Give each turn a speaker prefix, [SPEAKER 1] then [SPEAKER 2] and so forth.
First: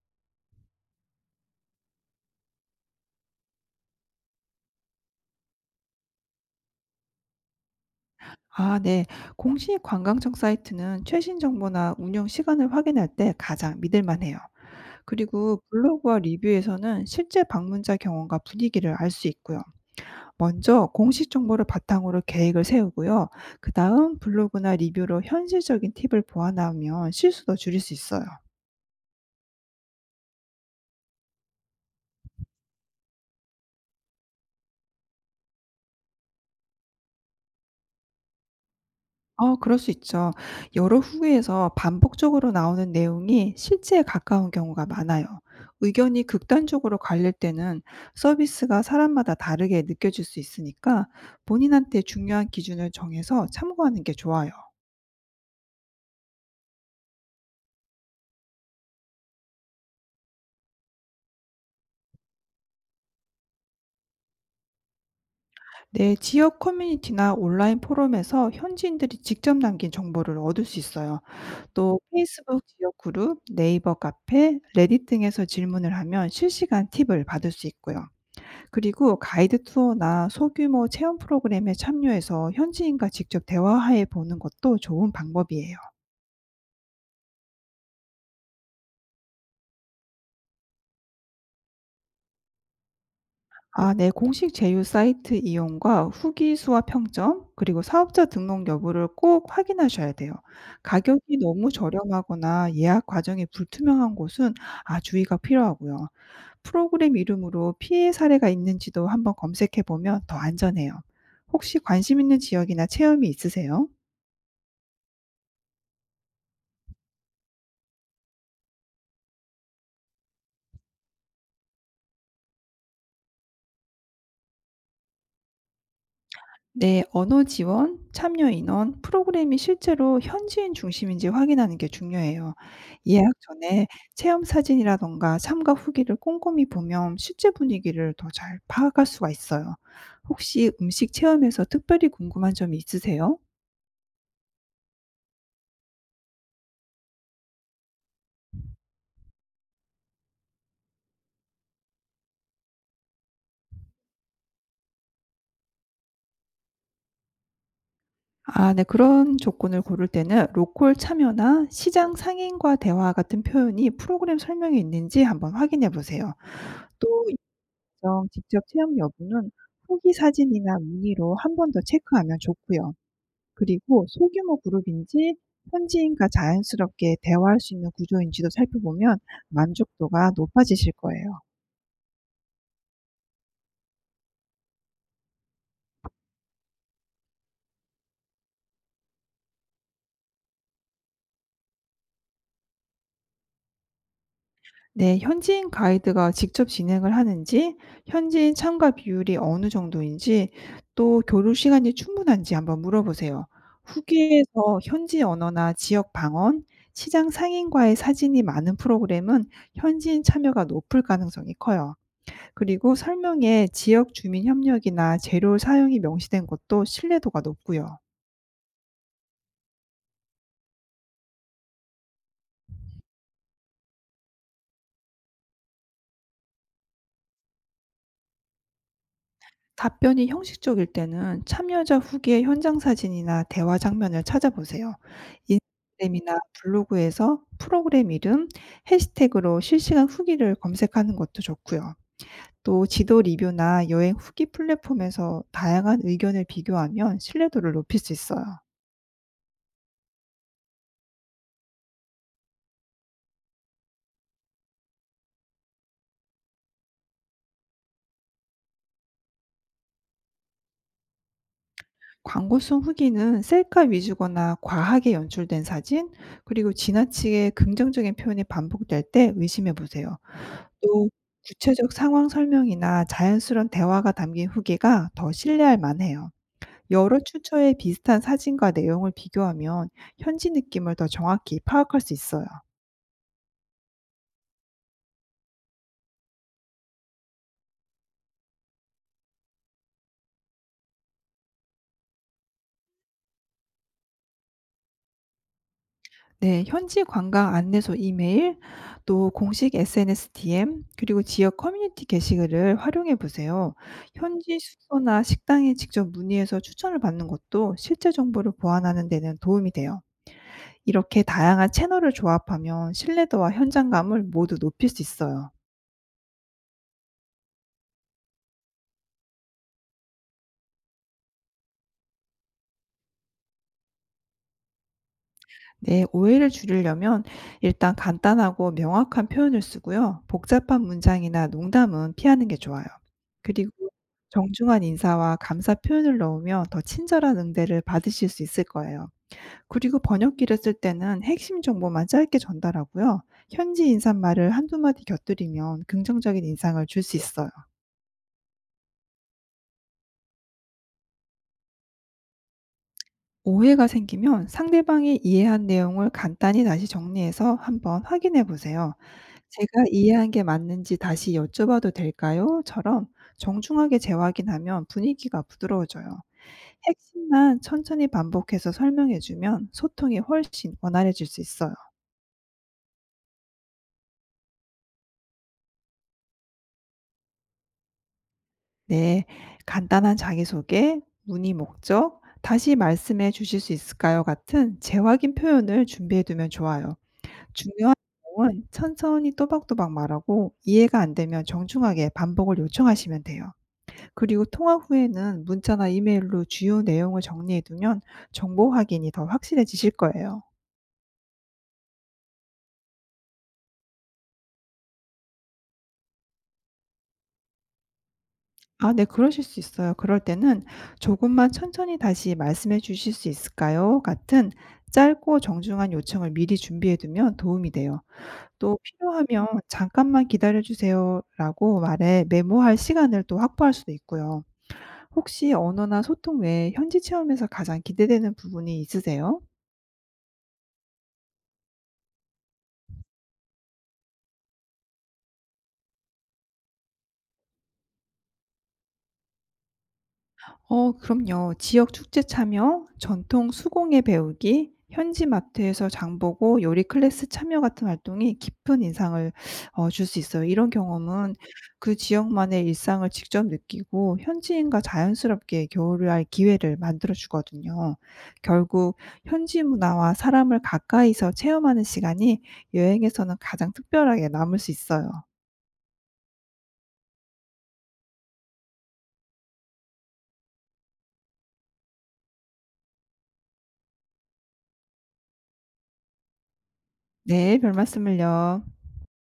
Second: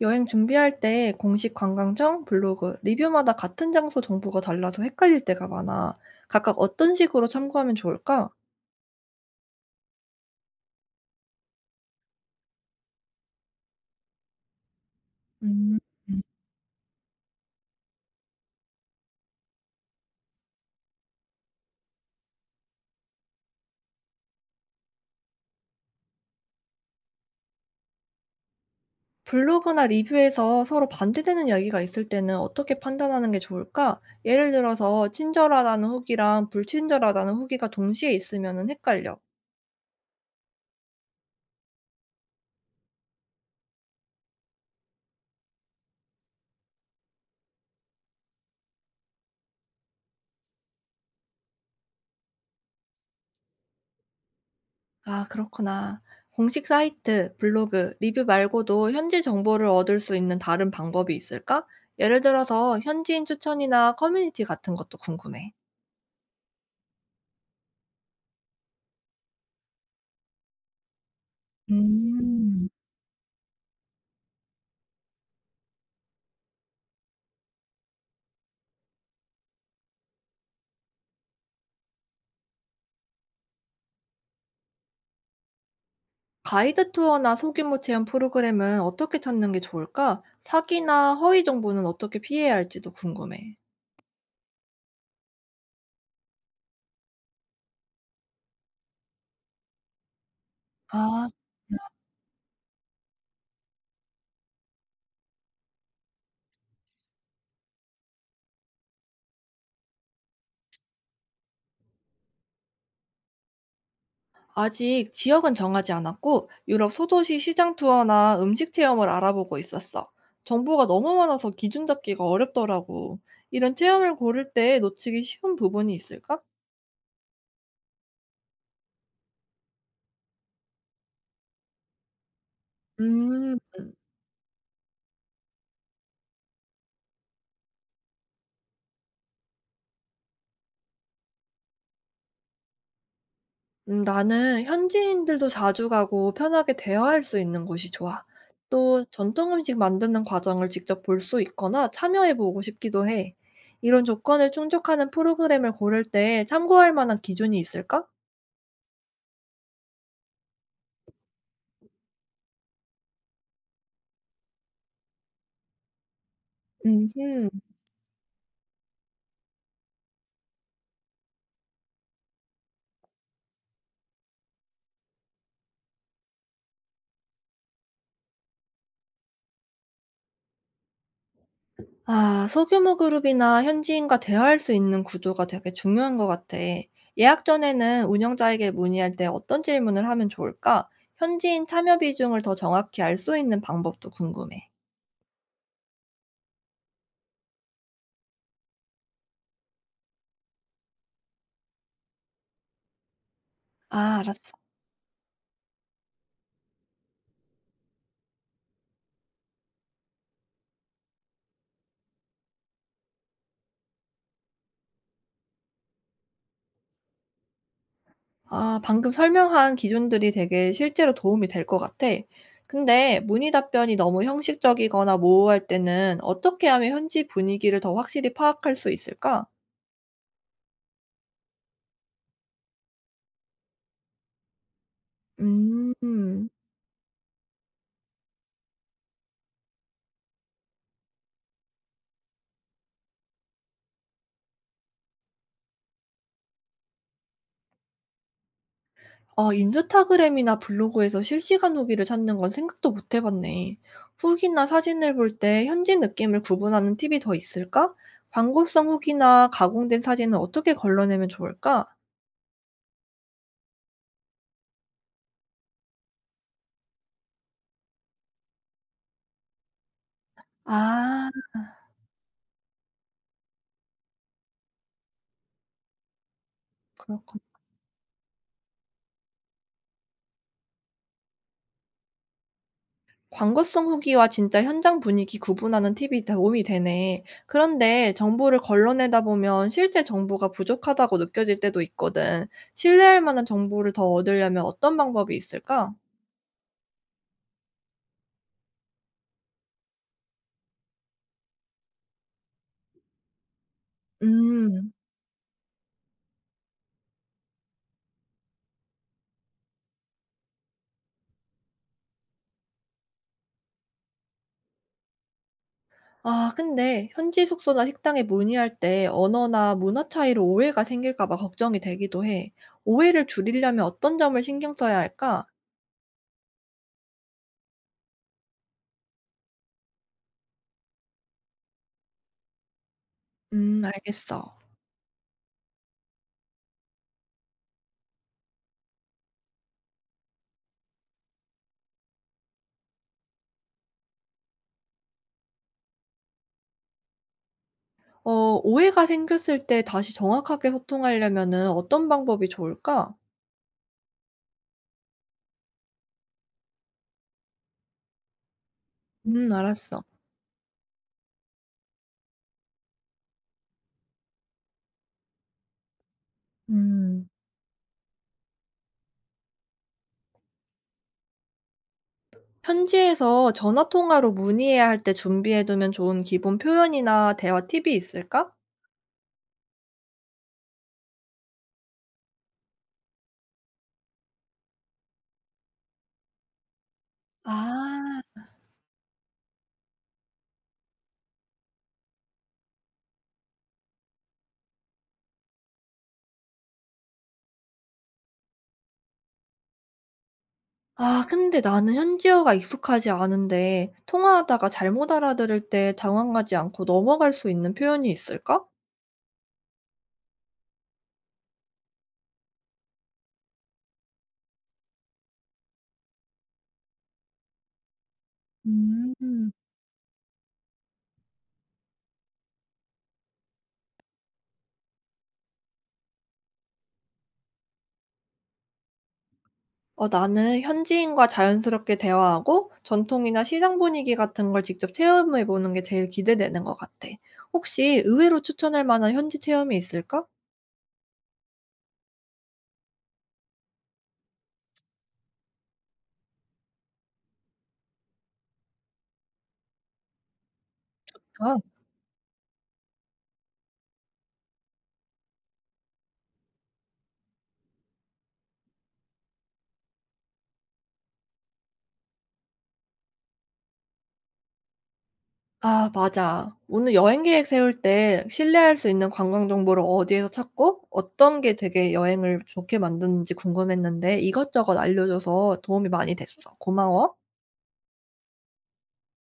[SPEAKER 1] 여행 준비할 때 공식 관광청, 블로그, 리뷰마다 같은 장소 정보가 달라서 헷갈릴 때가 많아. 각각 어떤 식으로 참고하면 좋을까?
[SPEAKER 2] 아 네. 공식 관광청 사이트는 최신 정보나 운영 시간을 확인할 때 가장 믿을 만해요. 그리고
[SPEAKER 1] 음,
[SPEAKER 2] 블로그와
[SPEAKER 1] 음.
[SPEAKER 2] 리뷰에서는 실제 방문자 경험과 분위기를 알 수 있고요. 먼저 공식 정보를 바탕으로 계획을 세우고요. 그다음 블로그나 리뷰로 현실적인 팁을 보완하면 실수도 줄일 수 있어요.
[SPEAKER 1] 블로그나 리뷰에서 서로 반대되는 이야기가 있을 때는 어떻게 판단하는 게 좋을까? 예를 들어서 친절하다는 후기랑 불친절하다는 후기가 동시에 있으면 헷갈려.
[SPEAKER 2] 어 그럴 수 있죠. 여러 후기에서 반복적으로 나오는 내용이 실제에 가까운 경우가 많아요. 의견이 극단적으로 갈릴 때는 서비스가 사람마다 다르게 느껴질 수 있으니까 본인한테 중요한 기준을 정해서 참고하는 게 좋아요.
[SPEAKER 1] 아, 그렇구나. 공식 사이트, 블로그, 리뷰 말고도 현지 정보를 얻을 수 있는 다른 방법이 있을까? 예를 들어서 현지인 추천이나 커뮤니티 같은 것도 궁금해.
[SPEAKER 2] 네, 지역 커뮤니티나 온라인 포럼에서 현지인들이 직접 남긴 정보를 얻을 수 있어요. 또 페이스북
[SPEAKER 1] 음.
[SPEAKER 2] 지역 그룹, 네이버 카페, 레딧 등에서 질문을 하면 실시간 팁을 받을 수 있고요. 그리고 가이드 투어나 소규모 체험 프로그램에 참여해서 현지인과 직접 대화해 보는 것도 좋은 방법이에요.
[SPEAKER 1] 가이드 투어나 소규모 체험 프로그램은 어떻게 찾는 게 좋을까? 사기나 허위 정보는 어떻게 피해야 할지도 궁금해.
[SPEAKER 2] 아, 네. 공식 제휴 사이트 이용과 후기 수와 평점, 그리고 사업자 등록 여부를 꼭 확인하셔야 돼요.
[SPEAKER 1] 아.
[SPEAKER 2] 가격이 너무 저렴하거나 예약 과정이 불투명한 곳은 아, 주의가 필요하고요. 프로그램 이름으로 피해 사례가 있는지도 한번 검색해 보면 더 안전해요. 혹시 관심 있는 지역이나 체험이 있으세요?
[SPEAKER 1] 아직 지역은 정하지 않았고 유럽 소도시 시장 투어나 음식 체험을 알아보고 있었어. 정보가 너무 많아서 기준 잡기가 어렵더라고. 이런 체험을 고를 때 놓치기 쉬운 부분이 있을까?
[SPEAKER 2] 네, 언어 지원, 참여 인원, 프로그램이 실제로 현지인 중심인지 확인하는 게 중요해요. 예약
[SPEAKER 1] 음,
[SPEAKER 2] 전에 체험 사진이라던가 참가 후기를 꼼꼼히 보면 실제 분위기를 더 잘 파악할 수가 있어요. 혹시 음식 체험에서 특별히 궁금한 점이 있으세요?
[SPEAKER 1] 나는 현지인들도 자주 가고 편하게 대화할 수 있는 곳이 좋아. 또 전통 음식 만드는 과정을 직접 볼 수 있거나 참여해 보고 싶기도 해. 이런 조건을 충족하는 프로그램을 고를 때 참고할 만한 기준이 있을까?
[SPEAKER 2] 아, 네. 그런 조건을 고를 때는 로컬 참여나 시장 상인과 대화 같은 표현이 프로그램 설명에 있는지 한번 확인해 보세요. 또
[SPEAKER 1] 음,
[SPEAKER 2] 점 직접 체험 여부는 후기 사진이나 문의로 한 번 더 체크하면 좋고요. 그리고 소규모 그룹인지 현지인과 자연스럽게 대화할 수 있는 구조인지도 살펴보면 만족도가 높아지실 거예요.
[SPEAKER 1] 아, 소규모 그룹이나 현지인과 대화할 수 있는 구조가 되게 중요한 것 같아. 예약 전에는 운영자에게 문의할 때 어떤 질문을 하면 좋을까? 현지인 참여 비중을 더 정확히 알 수 있는 방법도 궁금해.
[SPEAKER 2] 네, 현지인 가이드가 직접 진행을 하는지, 현지인 참가 비율이 어느 정도인지, 또 교류 시간이 충분한지 한번 물어보세요.
[SPEAKER 1] 아, 알았어.
[SPEAKER 2] 후기에서 현지 언어나 지역 방언, 시장 상인과의 사진이 많은 프로그램은 현지인 참여가 높을 가능성이 커요. 그리고 설명에 지역 주민 협력이나 재료 사용이 명시된 것도 신뢰도가 높고요.
[SPEAKER 1] 아, 방금 설명한 기준들이 되게 실제로 도움이 될 것 같아. 근데 문의 답변이 너무 형식적이거나 모호할 때는 어떻게 하면 현지 분위기를 더 확실히 파악할 수 있을까?
[SPEAKER 2] 답변이 형식적일 때는 참여자 후기의 현장 사진이나 대화 장면을 찾아보세요. 인스타그램이나
[SPEAKER 1] 음.
[SPEAKER 2] 블로그에서 프로그램 이름, 해시태그로 실시간 후기를 검색하는 것도 좋고요. 또 지도 리뷰나 여행 후기 플랫폼에서 다양한 의견을 비교하면 신뢰도를 높일 수 있어요.
[SPEAKER 1] 아, 인스타그램이나 블로그에서 실시간 후기를 찾는 건 생각도 못해 봤네. 후기나 사진을 볼 때 현지 느낌을 구분하는 팁이 더 있을까? 광고성 후기나 가공된 사진은 어떻게 걸러내면 좋을까?
[SPEAKER 2] 광고 속 후기는 셀카 위주거나 과하게 연출된 사진, 그리고 지나치게 긍정적인 표현이 반복될 때 의심해 보세요. 또
[SPEAKER 1] 아,
[SPEAKER 2] 구체적 상황 설명이나 자연스러운 대화가 담긴 후기가 더 신뢰할 만해요. 여러
[SPEAKER 1] 그렇군.
[SPEAKER 2] 출처의 비슷한 사진과 내용을 비교하면 현지 느낌을 더 정확히 파악할 수 있어요.
[SPEAKER 1] 광고성 후기와 진짜 현장 분위기 구분하는 팁이 다 도움이 되네. 그런데 정보를 걸러내다 보면 실제 정보가 부족하다고 느껴질 때도 있거든. 신뢰할 만한 정보를 더 얻으려면 어떤 방법이 있을까?
[SPEAKER 2] 네, 현지 관광 안내소 이메일, 또 공식 SNS DM, 그리고 지역 커뮤니티 게시글을 활용해 보세요. 현지
[SPEAKER 1] 음.
[SPEAKER 2] 숙소나 식당에 직접 문의해서 추천을 받는 것도 실제 정보를 보완하는 데는 도움이 돼요. 이렇게 다양한 채널을 조합하면 신뢰도와 현장감을 모두 높일 수 있어요.
[SPEAKER 1] 아 근데 현지 숙소나 식당에 문의할 때 언어나 문화 차이로 오해가 생길까 봐 걱정이 되기도 해. 오해를 줄이려면 어떤 점을 신경 써야 할까?
[SPEAKER 2] 네, 오해를 줄이려면 일단 간단하고 명확한 표현을 쓰고요. 복잡한 문장이나 농담은 피하는 게 좋아요. 그리고
[SPEAKER 1] 알겠어.
[SPEAKER 2] 정중한 인사와 감사 표현을 넣으면 더 친절한 응대를 받으실 수 있을 거예요. 그리고 번역기를 쓸 때는 핵심 정보만 짧게 전달하고요. 현지 인사말을 한두 마디 곁들이면 긍정적인 인상을 줄 수 있어요.
[SPEAKER 1] 어, 오해가 생겼을 때 다시 정확하게 소통하려면은 어떤 방법이 좋을까?
[SPEAKER 2] 오해가 생기면 상대방이 이해한 내용을 간단히 다시 정리해서 한번 확인해 보세요. "제가
[SPEAKER 1] 알았어.
[SPEAKER 2] 이해한 게 맞는지 다시 여쭤봐도 될까요? 처럼 정중하게 재확인하면 분위기가 부드러워져요.
[SPEAKER 1] 음.
[SPEAKER 2] 핵심만 천천히 반복해서 설명해 주면 소통이 훨씬 원활해질 수 있어요.
[SPEAKER 1] 현지에서 전화 통화로 문의해야 할 때 준비해두면 좋은 기본 표현이나 대화 팁이 있을까?
[SPEAKER 2] 네. 간단한 자기소개, 문의 목적, 다시 말씀해 주실 수 있을까요? 같은 재확인 표현을 준비해 두면 좋아요. 중요한
[SPEAKER 1] 아,
[SPEAKER 2] 내용은 천천히 또박또박 말하고 이해가 안 되면 정중하게 반복을 요청하시면 돼요. 그리고 통화 후에는 문자나 이메일로 주요 내용을 정리해 두면 정보 확인이 더 확실해지실 거예요.
[SPEAKER 1] 아 근데 나는 현지어가 익숙하지 않은데 통화하다가 잘못 알아들을 때 당황하지 않고 넘어갈 수 있는 표현이 있을까?
[SPEAKER 2] 아 네 그러실 수 있어요. 그럴 때는 "조금만 천천히 다시 말씀해 주실 수 있을까요?" 같은 짧고 정중한 요청을 미리 준비해 두면 도움이 돼요. 또 필요하면
[SPEAKER 1] 음.
[SPEAKER 2] "잠깐만 기다려 주세요."라고 말해 메모할 시간을 또 확보할 수도 있고요. 혹시 언어나 소통 외에 현지 체험에서 가장 기대되는 부분이 있으세요?
[SPEAKER 1] 어, 나는 현지인과 자연스럽게 대화하고 전통이나 시장 분위기 같은 걸 직접 체험해 보는 게 제일 기대되는 것 같아. 혹시 의외로 추천할 만한 현지 체험이 있을까?
[SPEAKER 2] 어, 그럼요. 지역 축제 참여, 전통 수공예 배우기, 현지 마트에서 장 보고 요리 클래스 참여 같은 활동이 깊은 인상을 줄 수 있어요. 이런 경험은 그 지역만의 일상을 직접 느끼고 현지인과 자연스럽게 교류할 기회를 만들어 주거든요. 결국 현지 문화와 사람을 가까이서 체험하는 시간이 여행에서는 가장 특별하게 남을 수 있어요.
[SPEAKER 1] 아, 맞아. 오늘 여행 계획 세울 때 신뢰할 수 있는 관광 정보를 어디에서 찾고 어떤 게 되게 여행을 좋게 만드는지 궁금했는데 이것저것 알려줘서 도움이 많이 됐어. 고마워.
[SPEAKER 2] 네, 별 말씀을요.